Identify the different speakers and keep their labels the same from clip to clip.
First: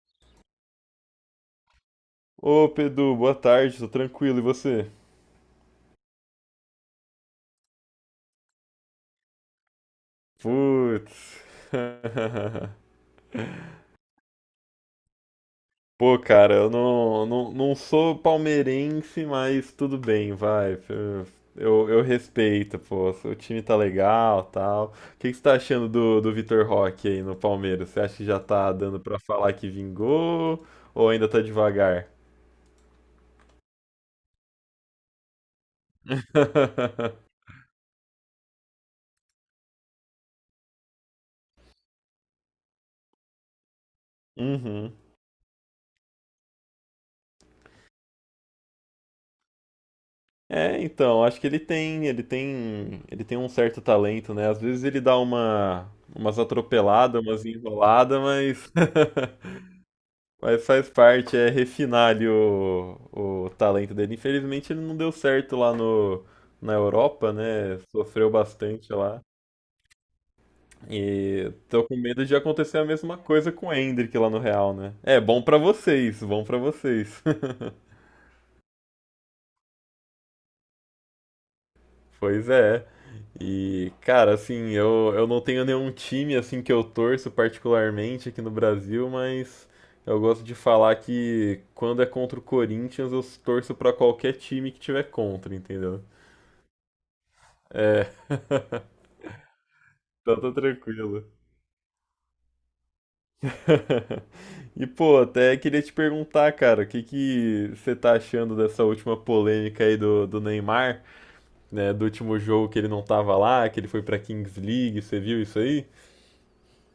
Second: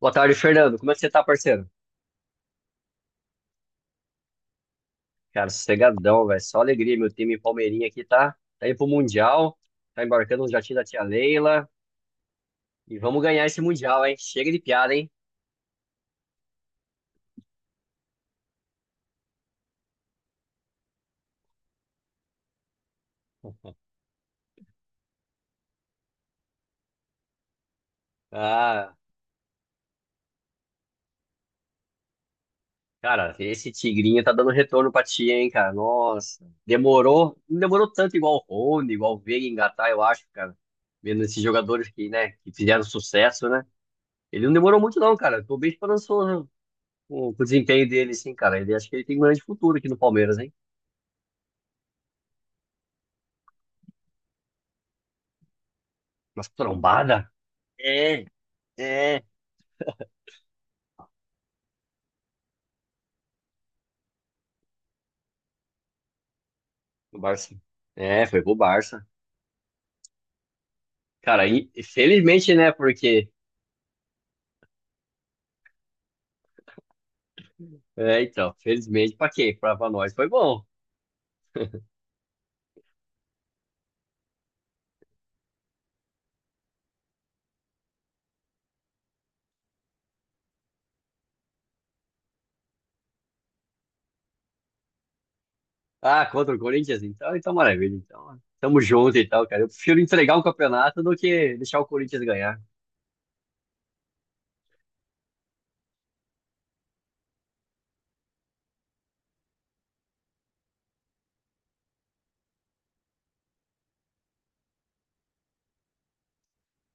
Speaker 1: Boa tarde, Fernando. Como é que você tá, parceiro?
Speaker 2: Ô Pedro, boa tarde, tô tranquilo, e você?
Speaker 1: Cara, sossegadão, velho. Só alegria. Meu time Palmeirinha aqui tá indo pro Mundial, tá embarcando no jatinho da tia
Speaker 2: Putz.
Speaker 1: Leila. E vamos ganhar esse Mundial, hein? Chega de piada, hein?
Speaker 2: Pô, cara, eu não sou palmeirense, mas tudo bem, vai. Eu respeito, pô. O time tá legal, tal. O que que você tá achando do Vitor Roque aí no Palmeiras? Você acha que já tá
Speaker 1: Ah,
Speaker 2: dando pra falar que vingou ou ainda tá devagar?
Speaker 1: cara, esse Tigrinho tá dando retorno pra tia, hein, cara? Nossa, demorou, não demorou tanto igual o Rony, igual o Veiga engatar, eu acho, cara. Vendo esses jogadores que, né, que fizeram sucesso, né? Ele não demorou
Speaker 2: Uhum.
Speaker 1: muito, não, cara. Tô bem esperançoso com o desempenho dele, sim, cara. Ele acho que ele tem um grande futuro aqui no Palmeiras, hein?
Speaker 2: É, então, acho que ele tem um certo talento, né? Às vezes ele dá umas
Speaker 1: Mas
Speaker 2: atropeladas,
Speaker 1: trombada?
Speaker 2: umas enroladas,
Speaker 1: É,
Speaker 2: mas,
Speaker 1: é.
Speaker 2: mas faz parte, é refinar ali o talento dele. Infelizmente ele não deu certo lá no, na
Speaker 1: O
Speaker 2: Europa,
Speaker 1: Barça.
Speaker 2: né?
Speaker 1: É,
Speaker 2: Sofreu
Speaker 1: foi pro
Speaker 2: bastante
Speaker 1: Barça.
Speaker 2: lá.
Speaker 1: Cara,
Speaker 2: E
Speaker 1: aí,
Speaker 2: tô com medo de
Speaker 1: felizmente, né?
Speaker 2: acontecer a mesma
Speaker 1: Porque.
Speaker 2: coisa com o Endrick lá no Real, né? É, bom pra vocês, bom pra vocês.
Speaker 1: É, então, felizmente, pra quem? Pra nós foi bom.
Speaker 2: Pois é. E, cara, assim, eu não tenho nenhum time assim que eu torço particularmente aqui no Brasil, mas eu gosto de falar que quando é contra o Corinthians, eu torço pra qualquer time que tiver contra, entendeu?
Speaker 1: Ah, contra o Corinthians, então, então maravilha.
Speaker 2: É,
Speaker 1: Então, tamo junto e tal, cara. Eu prefiro entregar
Speaker 2: então
Speaker 1: um
Speaker 2: tá
Speaker 1: campeonato do
Speaker 2: tranquilo.
Speaker 1: que deixar o Corinthians ganhar.
Speaker 2: E, pô, até queria te perguntar, cara, o que que você tá achando dessa última polêmica aí do Neymar, né? Do último jogo que ele não tava lá, que ele foi pra Kings League, você viu isso aí?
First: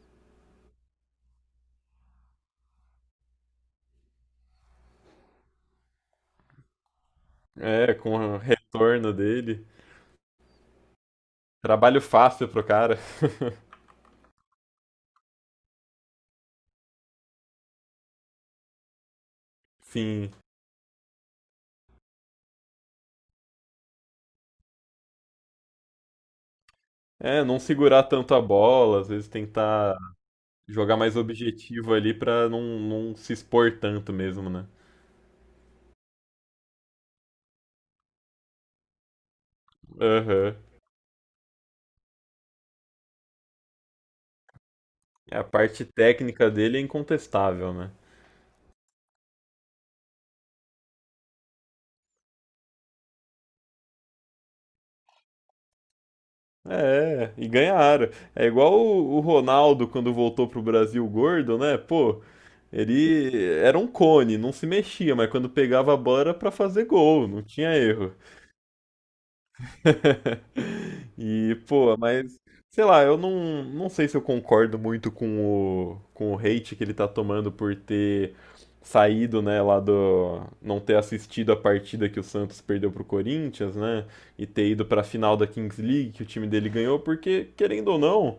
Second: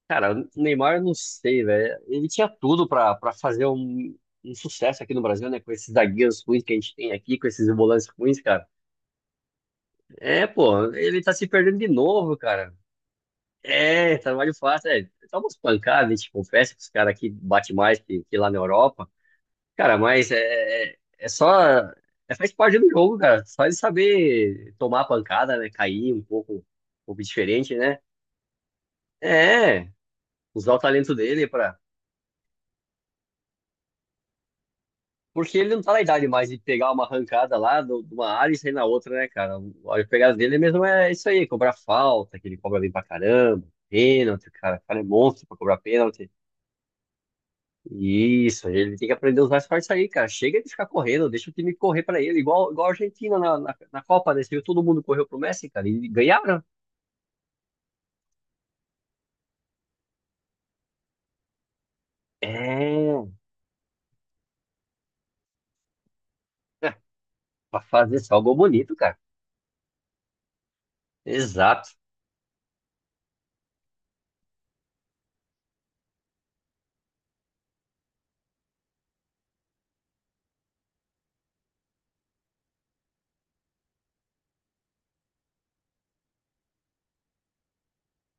Speaker 1: Cara, o Neymar, eu não sei, velho. Ele tinha tudo pra fazer um, um sucesso aqui no Brasil, né? Com esses zagueiros ruins que a gente tem aqui, com esses
Speaker 2: É,
Speaker 1: volantes
Speaker 2: com o
Speaker 1: ruins, cara.
Speaker 2: retorno dele.
Speaker 1: É, pô, ele tá se perdendo de
Speaker 2: Trabalho
Speaker 1: novo,
Speaker 2: fácil pro
Speaker 1: cara.
Speaker 2: cara.
Speaker 1: É, trabalho fácil, é. Toma umas pancadas, a gente confessa que os caras aqui batem mais que lá na Europa. Cara, mas
Speaker 2: Sim.
Speaker 1: é, é é só. É, faz parte do jogo, cara. Só de saber tomar a pancada, né? Cair um pouco
Speaker 2: É, não
Speaker 1: diferente, né?
Speaker 2: segurar tanto a bola, às vezes
Speaker 1: É,
Speaker 2: tentar
Speaker 1: usar o
Speaker 2: jogar
Speaker 1: talento
Speaker 2: mais
Speaker 1: dele pra.
Speaker 2: objetivo ali pra não se expor tanto mesmo, né?
Speaker 1: Porque ele não tá na idade mais de pegar uma arrancada lá do- de uma área e sair na outra, né, cara? A pegada
Speaker 2: Aham.
Speaker 1: dele mesmo é isso aí, cobrar falta, que ele cobra bem pra caramba, pênalti, cara. O cara é
Speaker 2: É,
Speaker 1: monstro
Speaker 2: a
Speaker 1: pra cobrar
Speaker 2: parte
Speaker 1: pênalti.
Speaker 2: técnica dele é incontestável, né?
Speaker 1: Isso, ele tem que aprender os mais fortes aí, cara. Chega de ficar correndo, deixa o time correr pra ele, igual, igual a Argentina na Copa, né? Você viu, todo mundo correu pro Messi, cara, e ganharam.
Speaker 2: É, e ganharam. É igual o Ronaldo quando voltou pro Brasil gordo, né? Pô,
Speaker 1: É,
Speaker 2: ele era um cone, não se mexia, mas quando pegava a bola era pra fazer
Speaker 1: é,
Speaker 2: gol, não tinha
Speaker 1: pra
Speaker 2: erro.
Speaker 1: fazer só gol bonito, cara.
Speaker 2: E,
Speaker 1: Exato.
Speaker 2: pô, mas, sei lá, eu não sei se eu concordo muito com o hate que ele tá tomando por ter saído, né, não ter assistido a partida que o Santos perdeu pro Corinthians, né, e ter ido pra final da Kings League que o time dele ganhou, porque, querendo ou não,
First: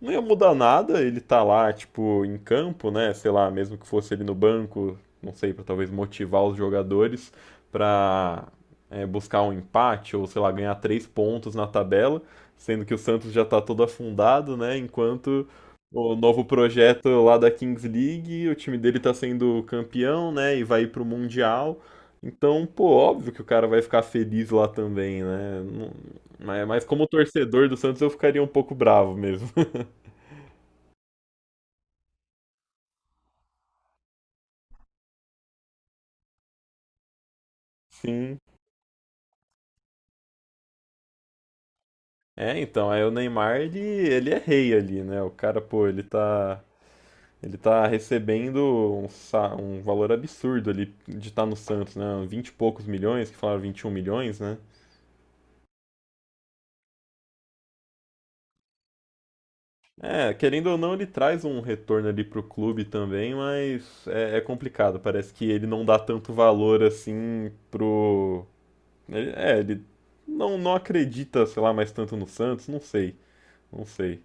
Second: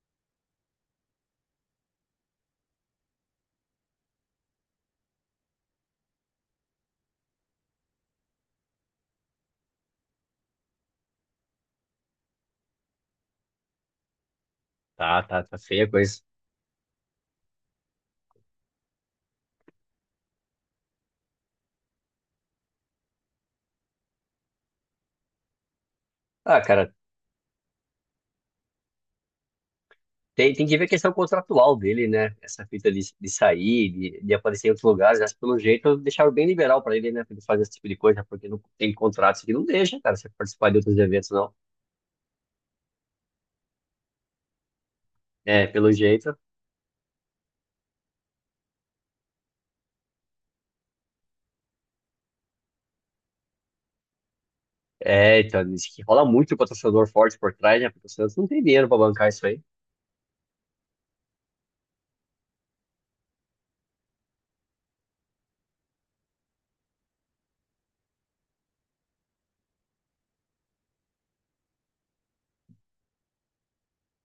Speaker 2: não ia mudar nada ele tá lá, tipo, em campo, né? Sei lá, mesmo que fosse ele no banco, não sei, pra talvez motivar os jogadores pra buscar um empate ou, sei lá, ganhar três pontos na tabela, sendo que o Santos já tá todo afundado, né?
Speaker 1: Tá, tá,
Speaker 2: Enquanto
Speaker 1: tá feia a
Speaker 2: o
Speaker 1: coisa.
Speaker 2: novo projeto lá da Kings League, o time dele tá sendo campeão, né? E vai ir pro Mundial. Então, pô, óbvio que o cara vai ficar feliz lá também, né? Não-
Speaker 1: Ah,
Speaker 2: Mas, mas
Speaker 1: cara,
Speaker 2: como torcedor do Santos, eu ficaria um pouco bravo mesmo.
Speaker 1: tem, tem que ver a questão contratual dele, né? Essa fita de sair, de aparecer em outros lugares, mas pelo jeito deixaram bem liberal pra ele, né? Pra ele fazer esse tipo de coisa,
Speaker 2: Sim.
Speaker 1: porque não tem contratos que não deixa, cara, você participar de outros eventos, não.
Speaker 2: É, então, aí o Neymar, ele é rei ali, né? O cara,
Speaker 1: É,
Speaker 2: pô,
Speaker 1: pelo
Speaker 2: ele
Speaker 1: jeito.
Speaker 2: tá, ele tá recebendo um valor absurdo ali de estar no Santos, né? Vinte e poucos milhões, que falaram 21 milhões, né?
Speaker 1: É, então, diz que rola muito patrocinador forte por trás, né? Porque o Santos não tem dinheiro pra bancar isso aí.
Speaker 2: É, querendo ou não, ele traz um retorno ali pro clube também, mas é complicado. Parece que ele não dá tanto valor assim pro. Ele não acredita, sei lá, mais tanto no Santos, não sei, não sei.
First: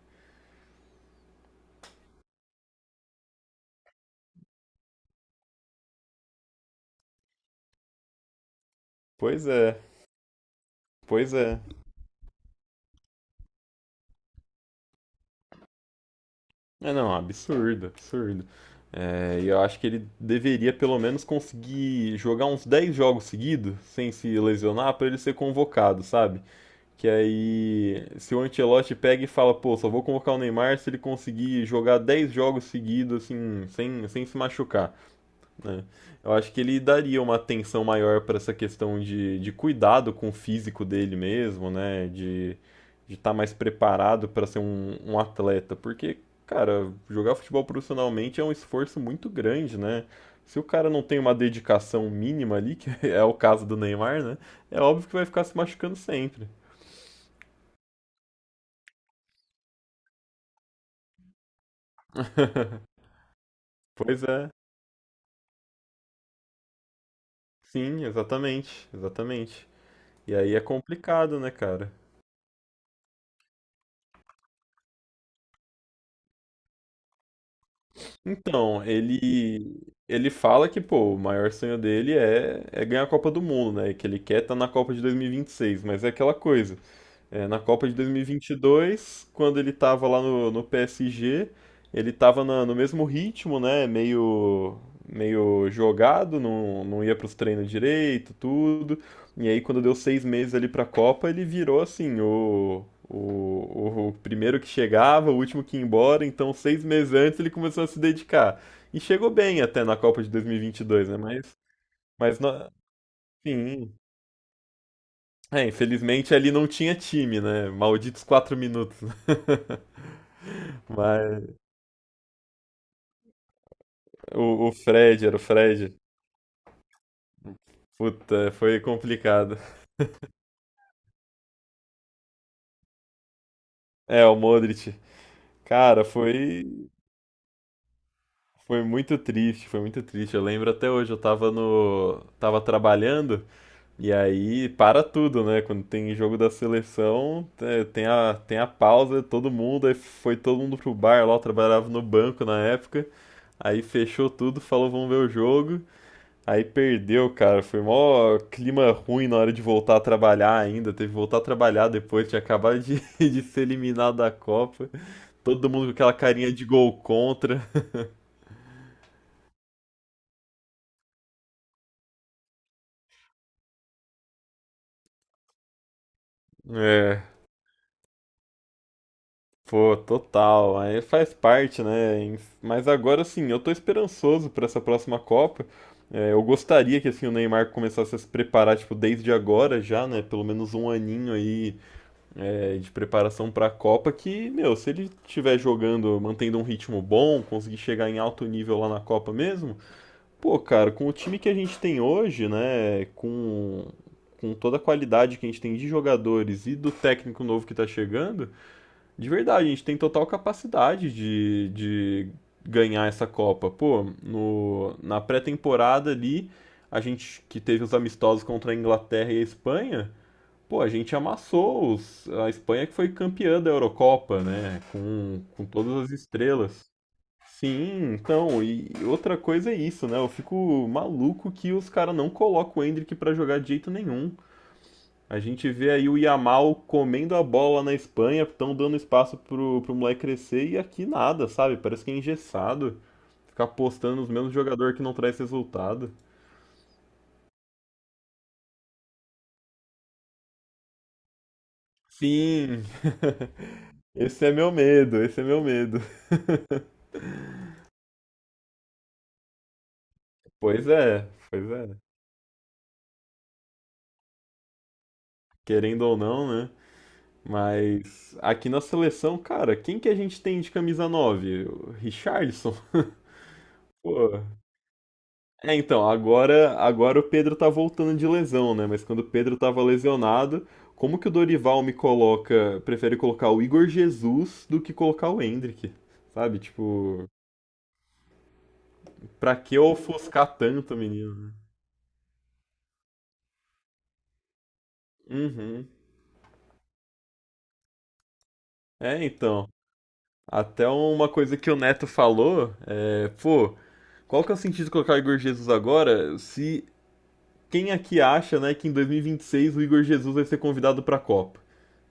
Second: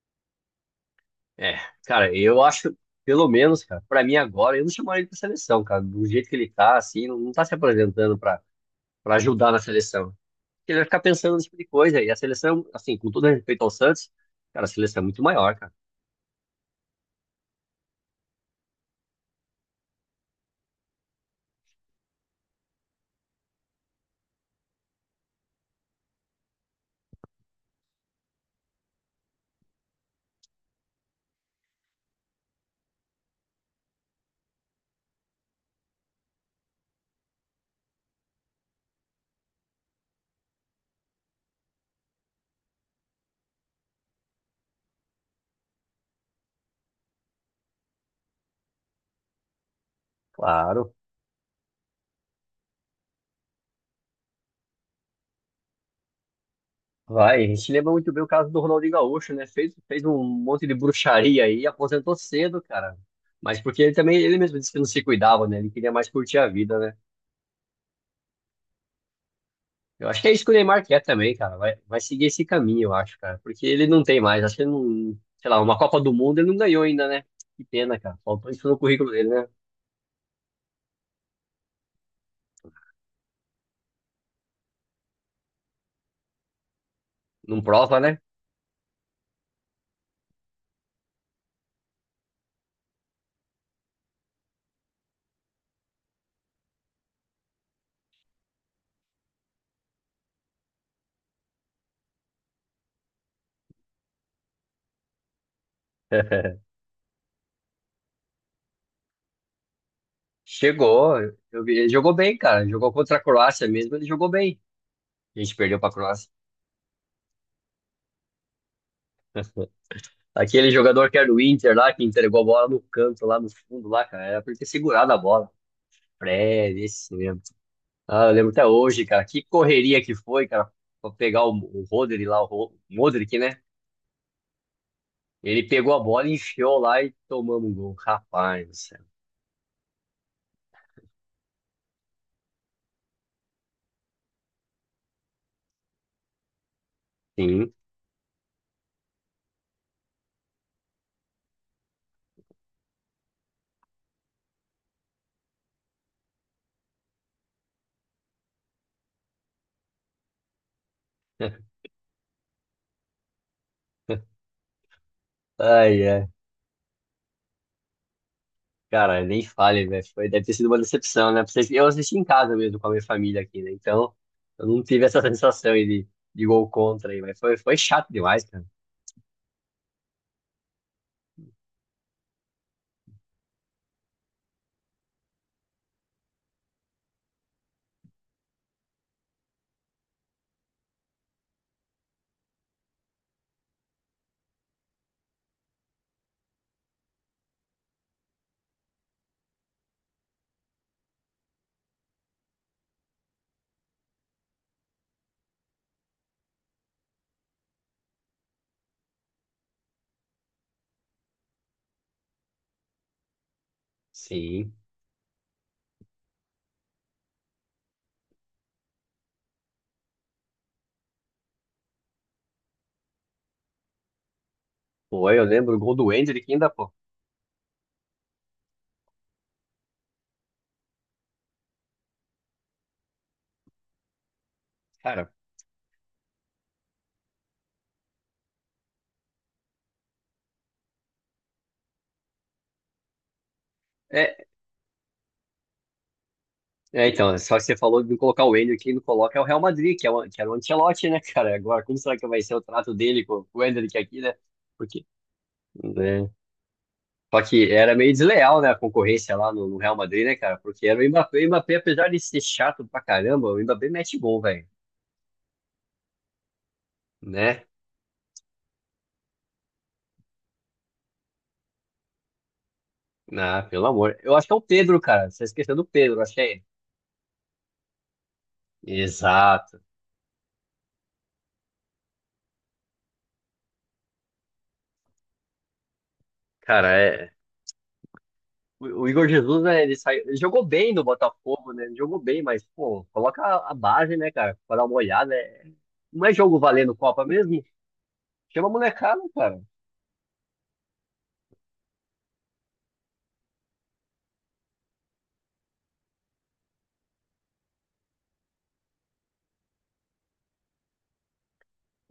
Speaker 1: É, cara, eu acho, pelo menos, cara, pra mim agora, eu não chamaria ele pra seleção, cara. Do jeito que ele tá, assim, não, não tá se apresentando pra
Speaker 2: Pois
Speaker 1: ajudar na
Speaker 2: é,
Speaker 1: seleção. Ele vai ficar
Speaker 2: pois
Speaker 1: pensando nesse tipo
Speaker 2: é.
Speaker 1: de coisa. E a seleção, assim, com todo respeito ao Santos, cara, a seleção é muito maior, cara.
Speaker 2: É, não, absurdo, absurdo. É, e eu acho que ele deveria pelo menos conseguir jogar uns 10 jogos seguidos, sem se lesionar, pra ele ser convocado, sabe? Que aí, se o Ancelotti pega e fala, pô, só vou convocar o Neymar se ele conseguir jogar 10 jogos seguidos, assim, sem se machucar, né? Eu acho que ele daria uma atenção maior para essa questão de cuidado com o físico dele mesmo, né? De estar mais preparado para ser um atleta, porque, cara, jogar futebol profissionalmente é um esforço muito grande, né? Se o cara
Speaker 1: Claro.
Speaker 2: não tem uma dedicação mínima ali, que é o caso do Neymar, né? É óbvio que vai ficar se machucando sempre.
Speaker 1: Vai, a gente lembra muito bem o caso do Ronaldinho Gaúcho, né? Fez um monte de bruxaria aí, aposentou cedo, cara. Mas porque ele também,
Speaker 2: Pois
Speaker 1: ele
Speaker 2: é,
Speaker 1: mesmo disse que não se cuidava, né? Ele queria mais curtir a vida, né?
Speaker 2: sim, exatamente, exatamente.
Speaker 1: Eu acho que é
Speaker 2: E
Speaker 1: isso que o
Speaker 2: aí é
Speaker 1: Neymar quer também,
Speaker 2: complicado, né,
Speaker 1: cara. Vai,
Speaker 2: cara?
Speaker 1: vai seguir esse caminho, eu acho, cara. Porque ele não tem mais. Acho que ele não. Sei lá, uma Copa do Mundo ele não ganhou ainda, né? Que pena, cara. Faltou isso no
Speaker 2: Então,
Speaker 1: currículo dele, né?
Speaker 2: ele fala que, pô, o maior sonho dele é, ganhar a Copa do Mundo, né? Que ele quer estar na Copa de dois mil e vinte e seis, mas é aquela coisa. É, na
Speaker 1: Não
Speaker 2: Copa de
Speaker 1: prova, né?
Speaker 2: 2022, quando ele tava lá no PSG, ele tava no mesmo ritmo, né? Meio jogado, não ia pros treinos direito, tudo. E aí, quando deu 6 meses ali pra Copa, ele virou assim, o primeiro que chegava, o último que ia embora. Então, 6 meses antes, ele começou a se dedicar. E chegou bem até na Copa de 2022,
Speaker 1: Chegou.
Speaker 2: né? Mas,
Speaker 1: Eu vi- ele jogou bem,
Speaker 2: mas
Speaker 1: cara.
Speaker 2: não,
Speaker 1: Jogou contra a Croácia
Speaker 2: sim.
Speaker 1: mesmo, ele jogou bem. A gente
Speaker 2: É,
Speaker 1: perdeu pra Croácia.
Speaker 2: infelizmente ali não tinha time, né? Malditos 4 minutos.
Speaker 1: Aquele jogador que era do
Speaker 2: Mas
Speaker 1: Inter lá, que entregou a bola no canto, lá no fundo, lá, cara. Era pra ele ter
Speaker 2: o
Speaker 1: segurado a
Speaker 2: Fred era o
Speaker 1: bola.
Speaker 2: Fred.
Speaker 1: Fred, esse mesmo. Ah, eu lembro
Speaker 2: Puta,
Speaker 1: até
Speaker 2: foi
Speaker 1: hoje, cara. Que
Speaker 2: complicado.
Speaker 1: correria que foi, cara, pra pegar o Rodri lá, o Ro- Modric, né?
Speaker 2: É, o Modric.
Speaker 1: Ele pegou a
Speaker 2: Cara,
Speaker 1: bola e enfiou lá e tomamos um gol. Rapaz, do
Speaker 2: foi
Speaker 1: céu.
Speaker 2: muito triste, foi muito triste. Eu lembro até hoje, eu tava no tava trabalhando e aí para tudo, né? Quando tem jogo da seleção,
Speaker 1: Sim.
Speaker 2: tem a pausa, todo mundo, aí foi todo mundo pro bar lá, eu trabalhava no banco na época. Aí fechou tudo, falou vamos ver o jogo. Aí perdeu, cara. Foi mó clima ruim na hora de voltar a trabalhar ainda. Teve que voltar a trabalhar depois, tinha acabado de, de ser eliminado da Copa. Todo mundo com
Speaker 1: Ai,
Speaker 2: aquela
Speaker 1: ai.
Speaker 2: carinha de gol contra.
Speaker 1: Cara, nem fale, velho. Foi, deve ter sido uma decepção, né? Pra vocês. Eu assisti em casa mesmo com a minha família aqui, né? Então, eu não tive essa sensação aí de gol contra aí,
Speaker 2: É,
Speaker 1: mas foi, foi chato demais, cara.
Speaker 2: pô, total. Aí faz parte, né? Mas agora sim, eu tô esperançoso pra essa próxima Copa. É, eu gostaria que assim o Neymar começasse a se preparar, tipo, desde agora já, né? Pelo menos um aninho aí de preparação para a Copa que, meu, se ele estiver jogando, mantendo um ritmo bom, conseguir chegar em alto nível lá na Copa mesmo, pô, cara, com o time que a gente tem hoje, né, com toda a qualidade que a gente tem de jogadores e do técnico novo que tá chegando, de verdade, a gente tem total capacidade de ganhar essa Copa. Pô,
Speaker 1: Sim.
Speaker 2: no, na pré-temporada ali, a gente que teve os amistosos contra a Inglaterra e a Espanha, pô, a gente amassou a Espanha que foi campeã da Eurocopa, né?
Speaker 1: Foi,
Speaker 2: Com,
Speaker 1: eu
Speaker 2: com
Speaker 1: lembro o gol
Speaker 2: todas
Speaker 1: do
Speaker 2: as
Speaker 1: Endrick ainda,
Speaker 2: estrelas.
Speaker 1: pô.
Speaker 2: Sim, então, e outra coisa é isso, né? Eu fico maluco que os caras não colocam o Endrick pra jogar de jeito nenhum.
Speaker 1: Cara,
Speaker 2: A gente vê aí o Yamal comendo a bola na Espanha, estão dando espaço pro moleque crescer e aqui nada, sabe? Parece que é engessado. Ficar apostando nos
Speaker 1: é,
Speaker 2: mesmos jogadores que não traz resultado.
Speaker 1: é, então, né? Só que você falou de colocar o Endrick, quem não coloca é o Real Madrid, que, é o, que era o Ancelotti, né, cara? Agora, como será que vai ser o
Speaker 2: Sim,
Speaker 1: trato dele com, com o Endrick aqui, né?
Speaker 2: esse é meu
Speaker 1: Porque,
Speaker 2: medo, esse é meu medo.
Speaker 1: né? Só que era meio desleal, né, a concorrência lá no Real Madrid, né, cara? Porque
Speaker 2: Pois
Speaker 1: era
Speaker 2: é,
Speaker 1: O
Speaker 2: pois
Speaker 1: Mbappé,
Speaker 2: é.
Speaker 1: apesar de ser chato pra caramba, o Mbappé mete gol, velho,
Speaker 2: Querendo ou não, né?
Speaker 1: né?
Speaker 2: Mas aqui na seleção, cara, quem que a gente tem de camisa 9? O Richarlison?
Speaker 1: Ah, pelo amor. Eu
Speaker 2: Pô.
Speaker 1: acho que é o Pedro, cara. Você
Speaker 2: É,
Speaker 1: esqueceu do
Speaker 2: então,
Speaker 1: Pedro, acho que é ele.
Speaker 2: agora o Pedro tá voltando de lesão, né? Mas quando o Pedro
Speaker 1: Exato.
Speaker 2: tava lesionado, como que o Dorival me coloca, prefere colocar o Igor Jesus do que colocar o Hendrick? Sabe?
Speaker 1: Cara,
Speaker 2: Tipo,
Speaker 1: é. O Igor
Speaker 2: pra
Speaker 1: Jesus,
Speaker 2: que
Speaker 1: né, ele saiu, ele
Speaker 2: ofuscar
Speaker 1: jogou bem
Speaker 2: tanto,
Speaker 1: no
Speaker 2: menino? Né?
Speaker 1: Botafogo, né? Ele jogou bem, mas, pô, coloca a base, né, cara? Pra dar uma olhada. É-
Speaker 2: Uhum.
Speaker 1: Não é jogo valendo Copa mesmo? Chama a molecada,
Speaker 2: É,
Speaker 1: cara.
Speaker 2: então. Até uma coisa que o Neto falou, pô, qual que é o sentido de colocar o Igor Jesus agora se quem aqui acha, né, que em 2026 o Igor Jesus vai ser convidado para a Copa,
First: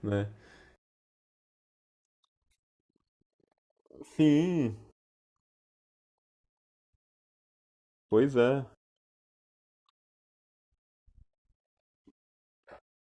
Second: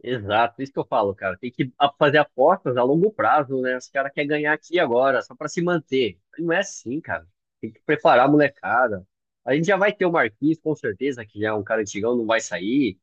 Speaker 2: né?
Speaker 1: Exato, isso que eu falo, cara. Tem que a- fazer apostas a longo prazo, né? Os caras querem ganhar aqui
Speaker 2: Sim,
Speaker 1: e agora, só pra se manter. Não é assim, cara. Tem que preparar a
Speaker 2: pois é.
Speaker 1: molecada. A gente já vai ter o Marquinhos, com certeza, que já é um cara antigão, não vai sair,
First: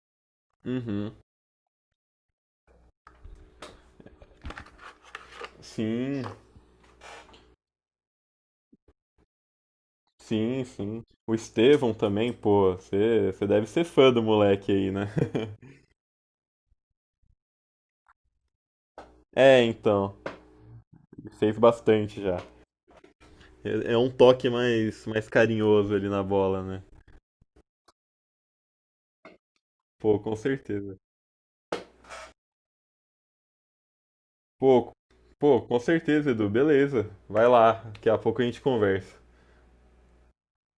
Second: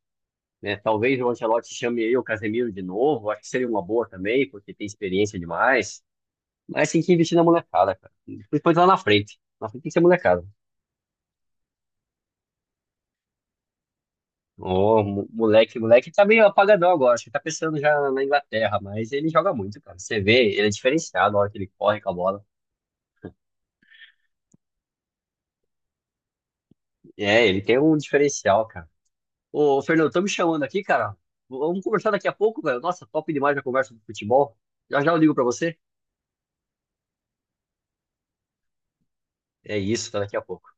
Speaker 1: né?
Speaker 2: Uhum.
Speaker 1: Talvez o Ancelotti chame aí o Casemiro de novo. Acho que seria uma boa também, porque tem experiência demais.
Speaker 2: Sim,
Speaker 1: Mas tem que investir na molecada, cara. Principalmente lá na frente. Na frente tem que ser molecada.
Speaker 2: sim, sim. O Estevão também, pô, você deve ser fã do moleque aí,
Speaker 1: Ô,
Speaker 2: né?
Speaker 1: mo- moleque, moleque tá meio apagadão agora, acho que tá pensando já na Inglaterra, mas ele joga
Speaker 2: É,
Speaker 1: muito, cara.
Speaker 2: então,
Speaker 1: Você vê, ele é diferenciado na hora que
Speaker 2: fez
Speaker 1: ele corre com a
Speaker 2: bastante já.
Speaker 1: bola.
Speaker 2: É um toque mais, mais carinhoso ali na bola, né?
Speaker 1: É, ele tem um diferencial, cara. Ô, Fernando,
Speaker 2: Pô,
Speaker 1: tô me
Speaker 2: com
Speaker 1: chamando aqui,
Speaker 2: certeza.
Speaker 1: cara. Vamos conversar daqui a pouco, velho. Nossa, top demais a conversa do futebol.
Speaker 2: Pô,
Speaker 1: Já já eu ligo pra
Speaker 2: pô,
Speaker 1: você.
Speaker 2: com certeza, Edu, beleza. Vai lá, daqui a pouco a gente conversa.
Speaker 1: É isso, tá daqui a pouco.